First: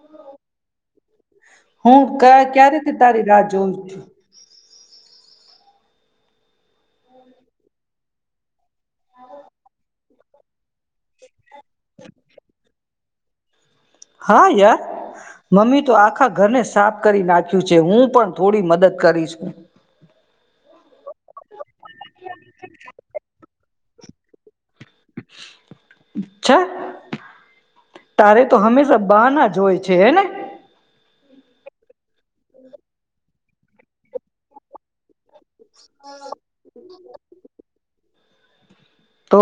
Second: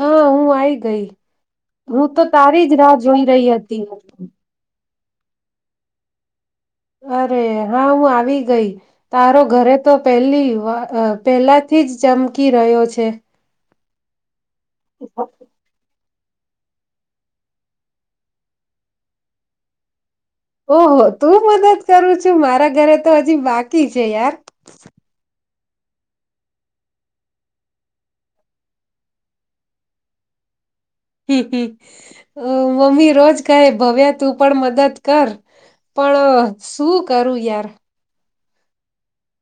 હા હું આઈ ગઈ. હું તો કા તારી જ રાહ ક્યારેથી જોઈ તારી રહી જોઉં હતી. છું. અરે હા હું આવી ગઈ. તારો ઘરે તો પહેલી અ અ પહેલા થી જ ચમકી રહ્યો છે. હા યાર મમ્મી તો આ આખા ઘરને સાફ કરી નાખ્યું છે હું પણ થોડી મદદ કરીસ. ઓહ તું મદદ કરું છું મારા ઘરે તો હજી બાક ઠીક છે યાર. છ તારે તો હંમેશા બહના જો હોય છે હેને મમ્મી રોજ કાય ભવ્યા તું પણ મદદ કર પણ શું કરું યાર તો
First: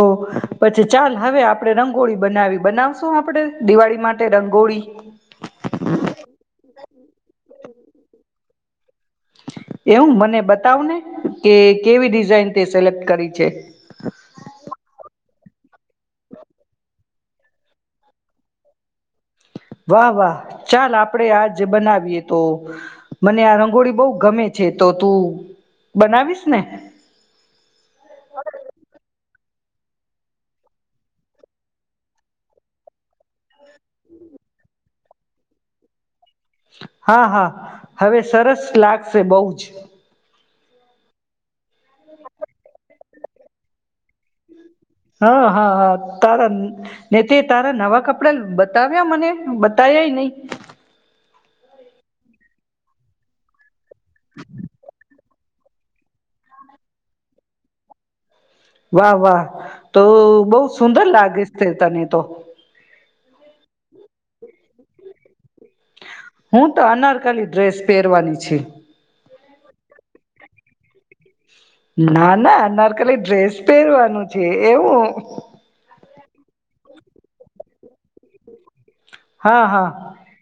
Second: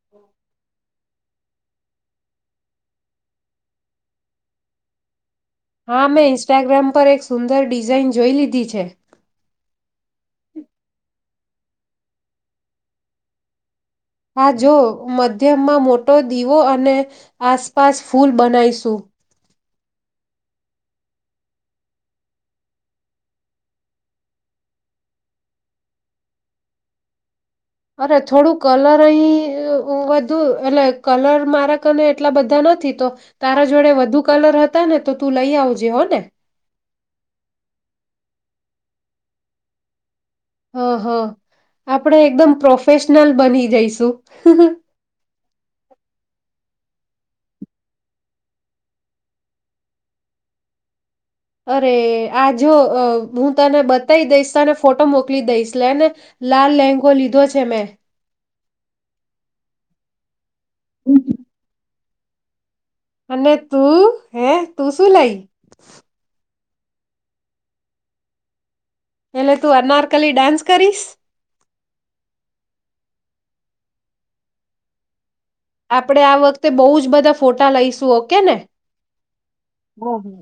પછી ચાલ હવે આપણેે રંગોળી બનાવી બનાવશું આપડે દિવાળી માટે રંગોળી હા મેં ઈન્સ્ટાગ્રામ પર એક સુંદર ડિઝાઇન જોઈ લીધી છે. એવુ મને બતાવ ને કે કેવી ડિઝાઇન તે સિલેક્ટ કરી છે. હા જો મધ્યમમાં મોટો દીવો અને આસપાસ ફૂલ બનાઈશું. વાહ વાહ ચાલ આપડે આજ બનાવીએ તો મને આ રંગોળી બો ગમે છે તો તું બનાવીશ ને અરે થોડું કલર અ ઈ વધુ એટલે કલર મારા કને એટલા બધા નથી તો તારા જોડે વધુ કલર હતા ને તો તું લઈ આવજે હ ને હા હા હવે સરસ લાગશે બવ જ હા હા આપણે એકદમ પ્રોફેશ નલ બની જઈશું. હા હા હા તારા ને તે તારા નવા કપડા બતાવ્યા મને બતાવ્યાય નહી. અરે આ જો અ હું તને બ દઈસ તને ફોટો મોક દઈસલે લાલ લેંગો લીધો છે મેં. વાહ વાહ તો બઉ સુંદર લાગી છે તને. તો. અને તું હે તું શું લઈ? હું તો અનારકાલી ડ્રેસ પહેરવાની છે. એટલે તું અનારકલી ડાન્સ કરીશ? ના ના નર્કલી ડ્રેસ પહેરવાનું છે એવું. આપડે આ વખતે બહુ જ બધા ફોટા લઈશું ઓકે ને? હા હા. હમ હમ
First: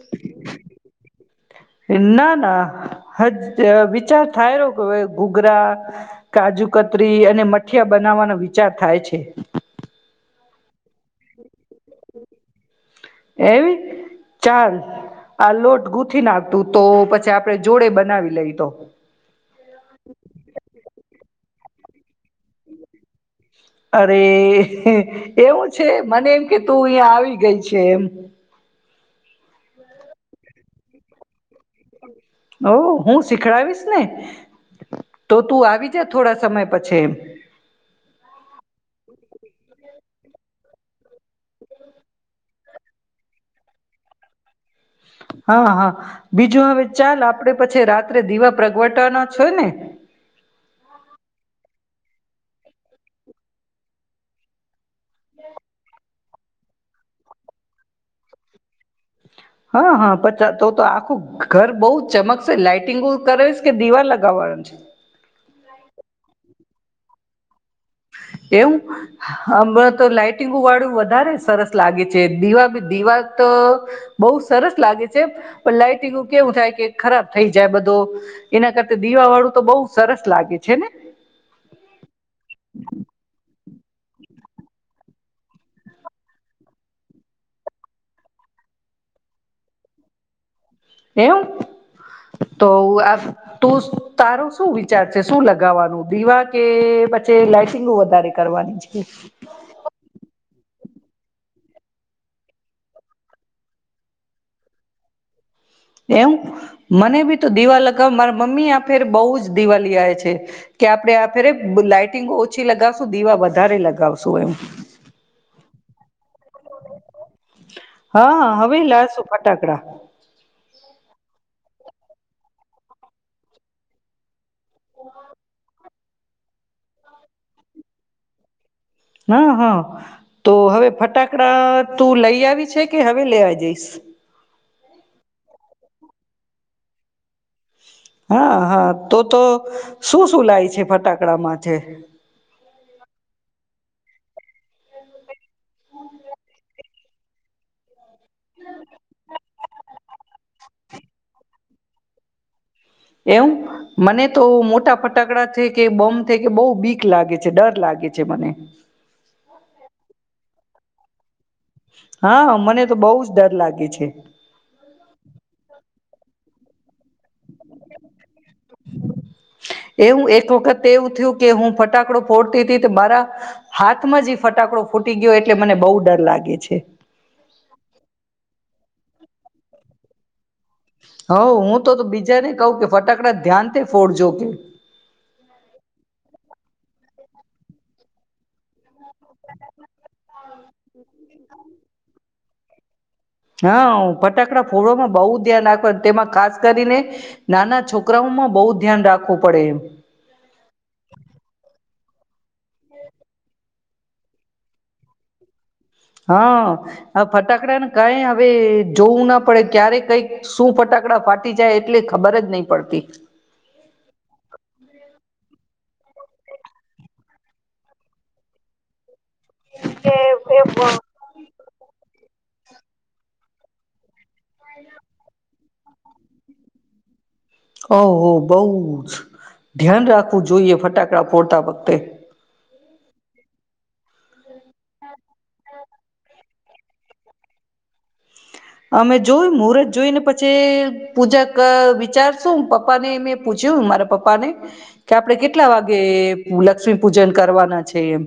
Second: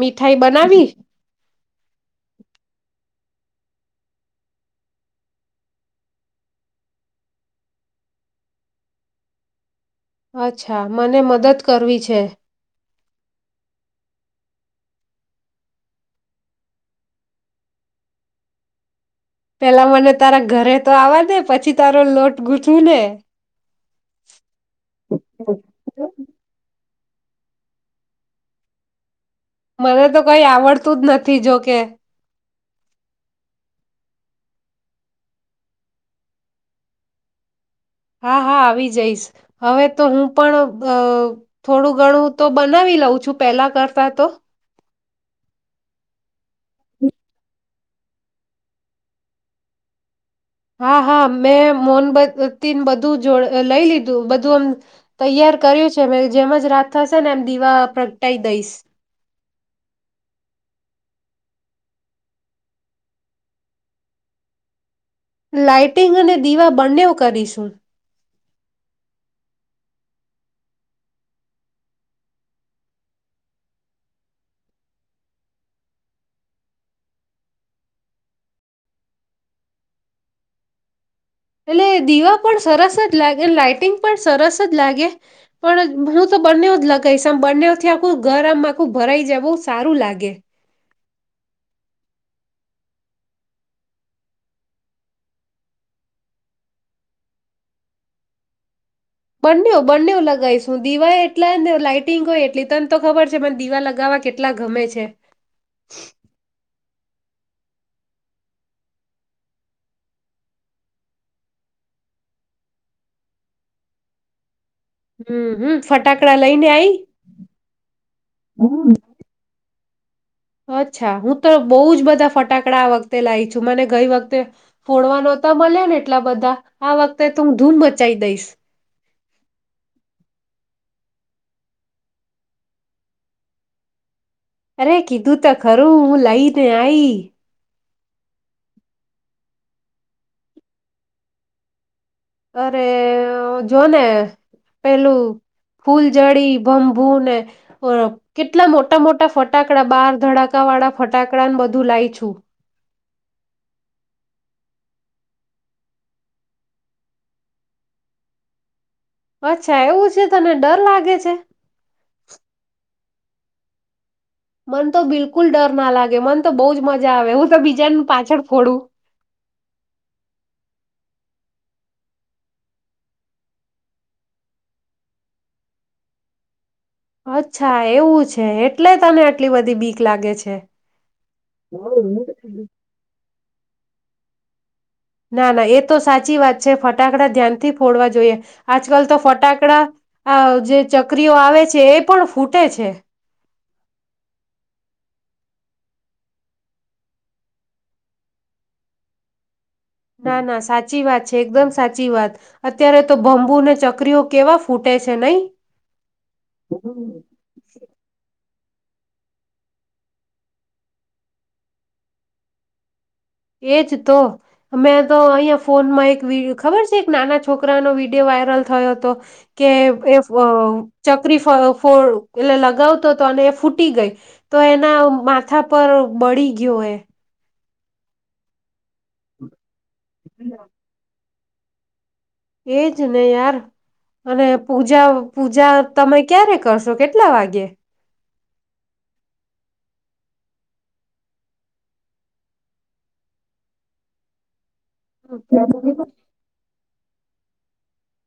મીઠાઈ બનાવી? ના ના હજ વિચાર થાય રહ્યો કે ગૂઘરા, કાજુ કતરી અને મઠીિયા બનાવવાનો વિચાર થાય છે. અચ્છા મને મદદ કરવી છે. એમ ચાલ આ લોટ ગૂથી નાખતું તો પછી આપડે જોડે બનાવી લઈ તો. પેલા મને તારા ઘરે તો આવવા દે પછી તારો લોટ ગૂંથીને. અરે એવું છે મને એમ કે તું અહીં આવી ગઈ છે એમ. મને તો કઈ આવડતું જ નથી જોકે. ઓ હું શીખડાવીશ ને તો તું આવી જ થોડા સમય પછી એમ. હા હા આવી જઈશ. હવે તો હું પણ અ થોડું ગણું તો બનાવી લઉં છું, પેલા કરતા તો. હા, હા. બીજું હવે ચાલ આપડે પછી રાત્રે દીવા પ્રગવટાવાના છે ને? હા, હા. મેં મોનબત્તીને બધું જોડ લઈ લીધું બધું એમ તૈયાર કર્યું છે મે, જેમ જ રાત થશે ને એમ દીવા પ્રગટાઈ દઈશ. હા, હા પચા તો-તો આખું ઘર બહુ ચમકશે. લાઈટિંગું કરશ કે દીવા લગાવવાનું છે? લાઈટિંગ અને દીવા બંનેવ કરીશું. એવું. હમણા તો લાઈટિંગુ વાળું વધારે સરસ લાગે છે. દીવા બી દીવા તો બહુ સરસ લાગે છે, પણ લાઈટિંગુ કેવું થાય કે ખરાબ થઈ જાય બધો, એના કરતા દીવા વાળું તો બહુ સરસ લાગે છે ને. એટલે દીવા પણ સરસ જ લાગે, લાઈટિંગ પણ સરસ જ લાગે, પણ હું તો બંનેવ જ લગાઈશ, આમ બંનેવથી આખું ઘર આમ આખું ભરાઈ જાય બહુ સારું લાગે. એમ. તો આ તું તારો શું વિચાર છે, શું લગાવાનું? દીવા કે પછી લાઈટિંગું વધારે કરવાની છે? બંનેવ-બંનેવ લગાઈશ. દીવાય એટલા ને લાઈટિંગોય એટલી. તન તો ખબર છે મન દીવા લગાવવા કેટલા ગમે છે. એમ. મને બી તો દીવા લગાવ મારા મમ્મી આ ફેર બઉ જ દિવા લેઆય છે, કે આપડે આ ફેરે લાઈટિંગો ઓછી લગાવશું, દીવા વધારે લગાવશું એમ. હમ હમ ફટાકડા લઈને આઈ હા હવે લાશું ફટાકડા. [inaudible] અચ્છા. હું તો બહુ જ બધા ફટાકડા આ વખતે લાઈ છું. મને ગઈ વખતે ફોડવા નોતા મલ્યા ને. એટલા બધા, આ વખતે તો હું ધૂમ મચાઈ દઈશ. હા-હા તો હવે ફટાકડા તું લઈ આવી છે કે હવે લેવા જઈશ. અરે કીધું તો ખરું હું લઈ ને આઈ. હા-હા તો-તો શું-શું લાય છે ફટાકડામાંથે જો ને પેલું ફૂલ જડી ભમભુ ને કેટલા મોટા-મોટા ફટાકડા બાર ધડાકા વાળા ફટાકડાને બધું લાય છું. એમ મને તો મોટા ફટાકડા થ કે બોમ થ કે બહુ બીક લાગે છે ડર લાગે છે મને. અચ્છા એવું છે તને ડર લાગે છે. હા મને તો બહુ જ ડર લાગે છે. મન તો બિલકુલ ડર ના લાગે મન તો બઉ જ મજા આવે હું તો બીજાનું પાછળ ફોડું એવું એક વખત એવું થયું કે હું ફટાકડો ફોડતી હતી તો મારા હાથમાં જ ફટાકડો ફૂટી ગયો એટલે મને બહુ ડર લાગે છે. અચ્છા એવું છે. એટલે તને એટલી બધી બીક લાગે છે. હ હું તો બીજાને કવ કે ફટાકડા ધ્યાન તે ફોડ જો કે ના-ના એ તો સાચી વાત છે ફટાકડા ધ્યાનથી ફોડવા જોઈએ આજ આજકાલ તો ફટાકડા જે ચકરીઓ આવે છે એ પણ ફૂ ટે છે. હા ફટાકડા ફોડવામાં બહુ ધ્યાન રાખવા તેમાં ખાસ કરીને નાના છોકરાઓમાં બહુ ધ્યાન રાખવું પડે એમ ના-ના સાચી વાત છે એકદમ સાચી વાત અત્યારે તો બમ્બુને ચકરીઓ કેવા ફૂટે છે નહી. હા ફટાકડા ને કઈ હવે જોવું ના પડે ક્યારે કઈક શું ફટાકડા ફાટી જાય એટલે ખબર જ નહી પડતી. એજ તો અમે તો અહીયા ફોનમાં એક વી ખબર છે એક નાના છોકરાનો વિડિયો વાયરલ થયો હતો. કે એ ફો ચકરી ફ ફો એટલે લગાવતો હતો અને એ ફૂટી ગઈ. તો એના માથા પર બળી ગીયું એને ઓ હો બહુ જ. ધ્યાન રાખવું જોઈએ ફટાક કડા ફોડતા વખતે. એજ ને યાર અને પૂજા પૂજા તમે ક્યારે કરશો કેટલા વાગ્યે? અમે જોયું મુહૂર્ત જોઈને પછી પૂજા ક વિચારશું પપ્પા ને મેં પૂછ્યું મારા પપ્પા ને કે આપડે કેટલા હ વાગે મુ લક્ષ્મી પૂજન કરવાના છે એમ.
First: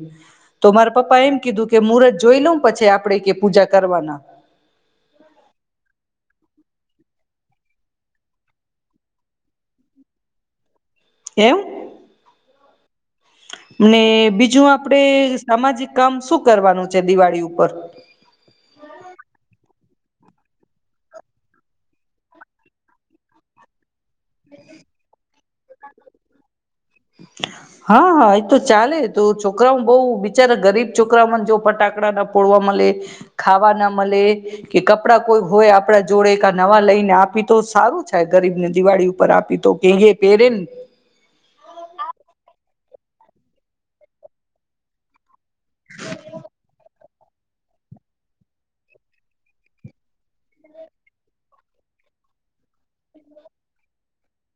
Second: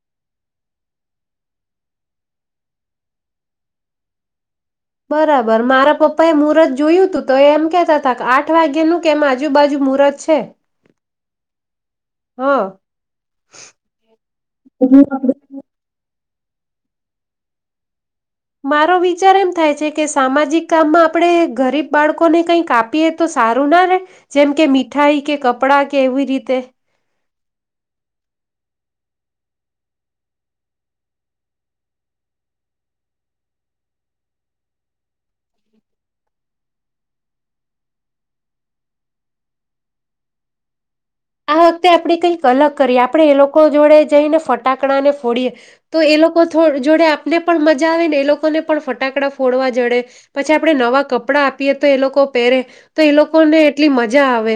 તો મારા પપ્પા એમ કીધું કે મુહૂર્ત જોઈ લઉ પછી આપણેે કે પૂજા કરવાના. બરાબર, મારા પપ્પા એ મુહૂર્ત જોયૂ તું તો એ એમ કેતા હતા આઠ વાગ્યાનું કે એમ આજુબાજુ મુહૂર્ત છે. એમ? હા. ને બીજું આપડે સામાજિક કામ શું કરવાનું છે દિવાળી ઉપર? મારો વિચાર એમ થાય છે કે સામાજિક કામમાં આપણે ગરીબ બાળકોને કઈક આપીએ તો સારું ના રે? જેમ કે મીઠાઈ કે કપ પડા કે એવી રીતે. હા એ તો ચાલે તો છોકરામાં બવ બિચારા ગરીબ છોકરાઓમાં જો ફટાકડા ના ફોડવા મળે, ખાવા ના મળે કે કપડા કોઈ હોય આપડા જોડે કા નવા લઈને આપી તો સારું થાય ગરીબને દિવાળી ઉપર આપી તો કે એ પેરે. આ વખતે આપડી કઈક અલગ કરીએ આપણે એ લોકો જોડે જઈને ફટાકડા ને ફોડીએ. તો એ લોકો જોડે ને પણ મજા આવે ને એ લોકોને પણ ફટાકડા ફોડવા જડે. પછી આપડે નવા કપડા આપીએ તો એ લોકો પહેરે તો એ લોકોને એટલી મજા આવે.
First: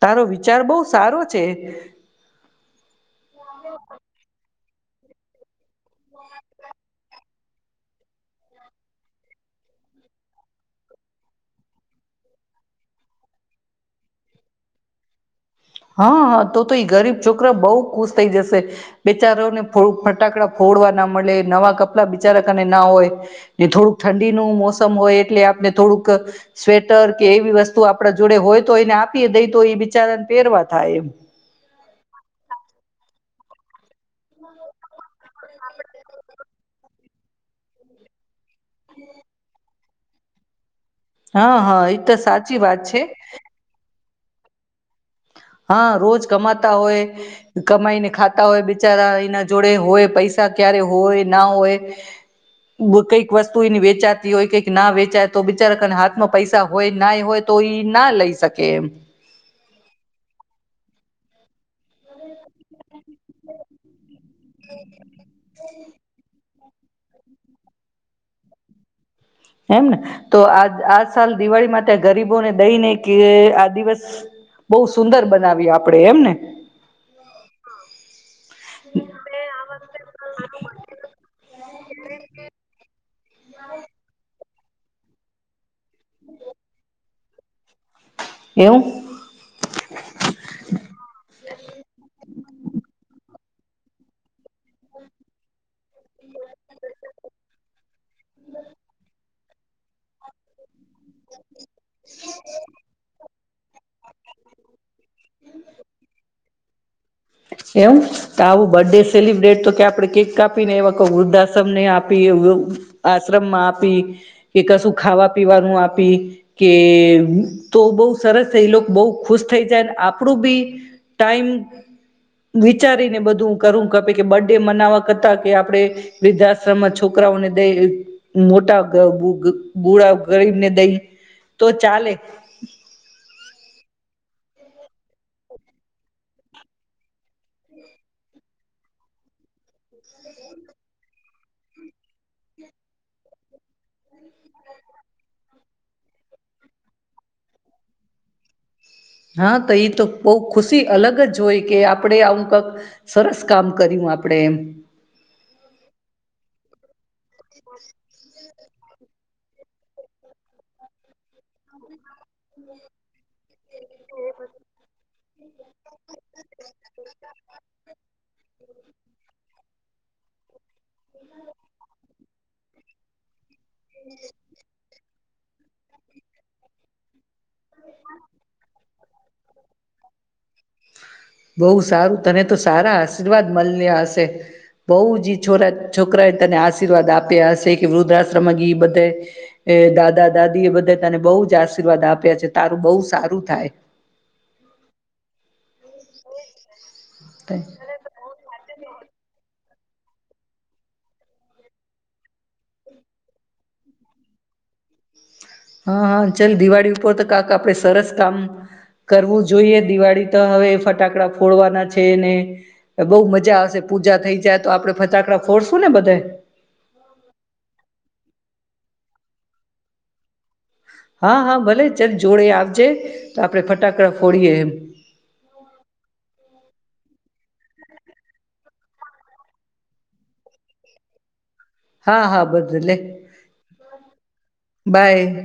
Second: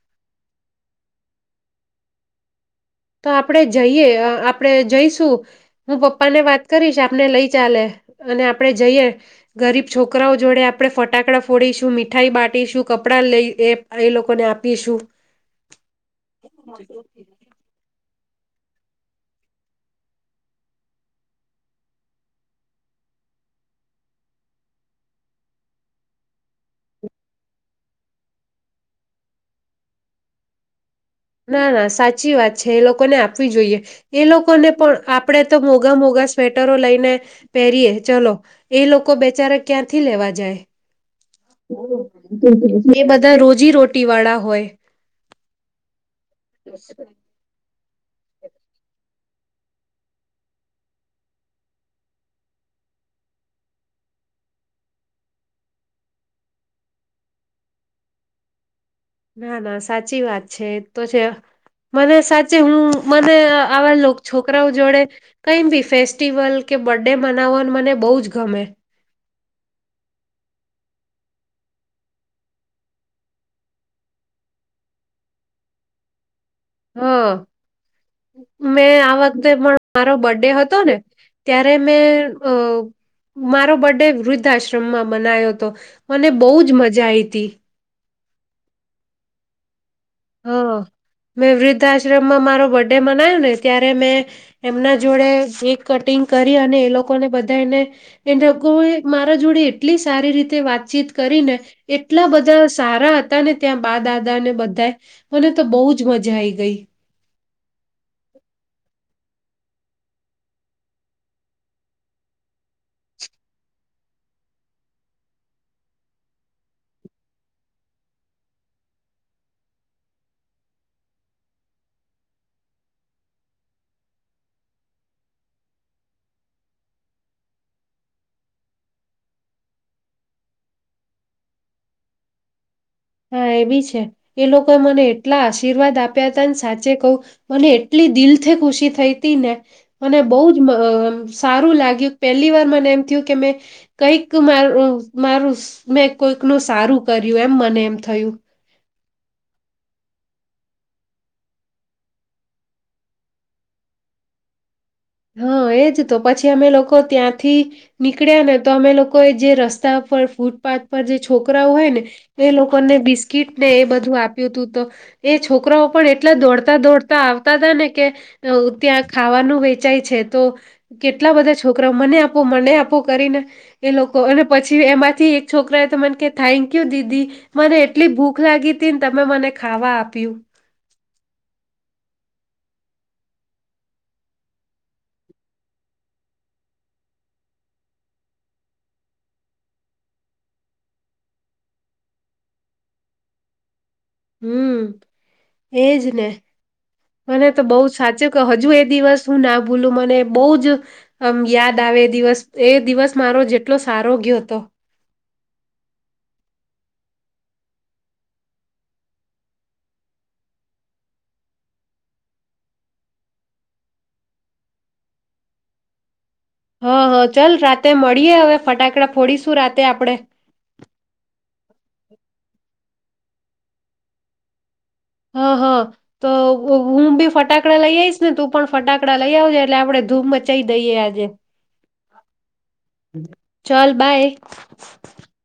તારો વિચાર બહુ સારો છે. તો આપણે જઈએ અ આ આપડે જઈશું હું પપ્પા ને વાત કરીશ આપને લઈ ચાલે અને આપણેે જઈએ ગરીબ છોકરાઓ જોડે આપણે ફટાકડા ફોડીશું, મીઠાઈ બાટીશું, કપડા લઈ એ એ લોકોને આપીશું. હા આ તો તો એ ગરીબ છોકરા બઉ ખુશ થઈ જશે બેચારોને ફો ફટાકડા ફોડવા ના મલે નવા કપડા બિચારા કને ના હોય થોડુંક ઠંડીનું મોસમ હોય એટલે આપને થોડુંક સ્વેટર કે એવી વસ્તુ આપણા જોડે હોય તો એને આપીએ દઈ તો એ બિચારાને પહેરવા થાય એમ. ના ના સાચી વાત છે એ લોકોને આપવી જોઈએ. એ લોકોને પણ આપડે તો મોઘા મોગા સ્વેટરો લઈને પહેરીએ ચલો એ લોકો બેચારે ક્યારથી લેવા જાય. હા હા એ તો સાચી વાત એ છે બધા રોજી રોટ ટી વાળા હોય.. હા, રોજ કમાતા હોય. અ કમાઈને ખાતા હોય બિચારા એના જોડે હોય પૈસા ક્યારે હોય ના હોય. કઈક વસ્તુ એની વેચાતી હોય, કંઈક ના વેચાય તો બિચારાના હાથમાં પૈસા હોય ના હોય, તો એઈ ના લઈ શકે એમ. ના ના, સાચી વાત છે. એ તો છે મને સાચે હું મને આવા લોક છોકરાઓ જોડે કઈ બી ફેસ્ટિવલ કે બરડે મનાવવાનું મને બહુ જ ગમે. એમને તો આ આ સાલ દિવાળી માટે ગરીબોને દઈને કે, આ દિવસ બહુ સુંદર બનાવી આપડે, એમ ને? હ, મેં આ વખતે પણ મારો બર્થડે હતો ને ત્યારે મેં અહ મારો બર્થડે વૃદ્ધાશ્ર મ માં બનાયો હતો. મને બહુ જ મજા આઈ તી. એવું? હ, મેં વૃદ્ધઆશ્રમમાં મારો બર્થડે મનાવ્યો ને. ત્યારે મેં એમના જોડે કેક કટિંગ કરી. અને એ લોકોને બધાને એ લોકો મારા જોડે એટલી સારી રીતે વાત ચીત કરીને એટલા બધા સારા તા ને ત્યાં બા- દાદા ને બધાય. મને તો બહુ જ મજા આઈ ગઈ. [inaudible] એમ. તો આવું બર્થડે સેલિબ્રેટ તો કે આપણે કેક કાપીને એવા કો વૃદ્ધાશ્રમને આપી, વૃ આશ્રમમાં આપી, કે કશું ખાવા- પીવાનું આપી, કે તો બહું સરસ એ લોક બહું ખુશ થઈ જાય અને આપણું બી ટાઈમ વિચારીને બધું હું કરું [unintelligible] બર્થડે મનાવવા કરતા કે આપણેે વૃદ્ધાશ્રમમાં છોકરાઓને દઈ, મોટા બ ગ બુળા ગરીબને દઈ, તો ચાલે. હા, એ બી છે. એ લોકોએ મને એટલા આશીર્વાદ આપ્યા તા ને સાચે કહું, મને એટલી દિલ થી ખુશી થઈ તી ને, મને બહુ જ અહ સારું લાગ્યું. પહેલી વાર મને એમ થયું કે મેં કંઈક માર ઉ મારું મેં કોઈકનું સારું કર્યું એમ મને એમ થયું. હા તો ઈ તો બહું ખુશી અલગ જ હોય કે આપણેે આવું કાક સરસ કામ કર્યું આપણેે એમ હા, એજ તો. પછી અમે લોકો ત્યાંથી નીકળ્યા ને તો અમે લોકોએ જે રસ્તા પર, ફૂટપાથ પર જે છોકરાઓ હોય ને, એ લોકોને બિસ્કીટ ને એ બધું આપ્યું તું, તો એ છ છોકરાઓ પણ એટલા દોડતા-દોડતા આવતા તા ને કે અહ ત્યાં ખાવાનું હોય ચાય છે તો કેટલા બધા છોકરાઓ મને આમ આપો મને આપો કરીને એ લોકો, અને પછી એમાં થી એક છોકરા એ તો મન કે, થેન્ક યુ દીદી. મને એટલી ભૂખ લાગી તમે મને ખાવા આપ્યું. બહુ સારું, તને તો સારા આશીર્વાદ મળ્યા હશે. બહુ જ છોરા છોકરા એ તને આશીર્વાદ આપ્યા હશે કે વૃદ્ધાશ્રમા બધે દાદા- દાદી એ બધે તને બહુ જ આશીર્વાદ આપ્યા છે તારું બહુ સારું થાય. હમ્મ એજ ને મને તો બહુ સાચું કે હજુ એ દિવસ શું ના ભૂલું મને બહુ જ યાદ આવે એ દિવસ. એ દિવસ મારો જેટલો સારો ગયો હતો. હા હા ચાલ દિવાળી ઉપર તો કાક આપડે સરસ કામ કરવું જોઈએ. દિવાળી તો હવે ફટાકડા ફોડવાના છે ને બહુ મજા આવશે પૂજા થઈ જાય તો આપડણે ફટાકડા ફોડશું ને બધા. હા હા ચાલ રાતે મળીએે હવે ફટાકડા ફોડીશું રાતે આપડે. હા હા ભલે ચલ જોડે આવજે. તો આપડે ફટાકડા ફોડીએ એમ. હા હા તો હું બી ફટાકડા લઈ આવીઈશ ને તું પણ ફટાકડા લઈ આવજે એટલે આપડે ધૂમ મચાઈ દઈએ આજે. હા હા ભદલે ચલ બાય બાય.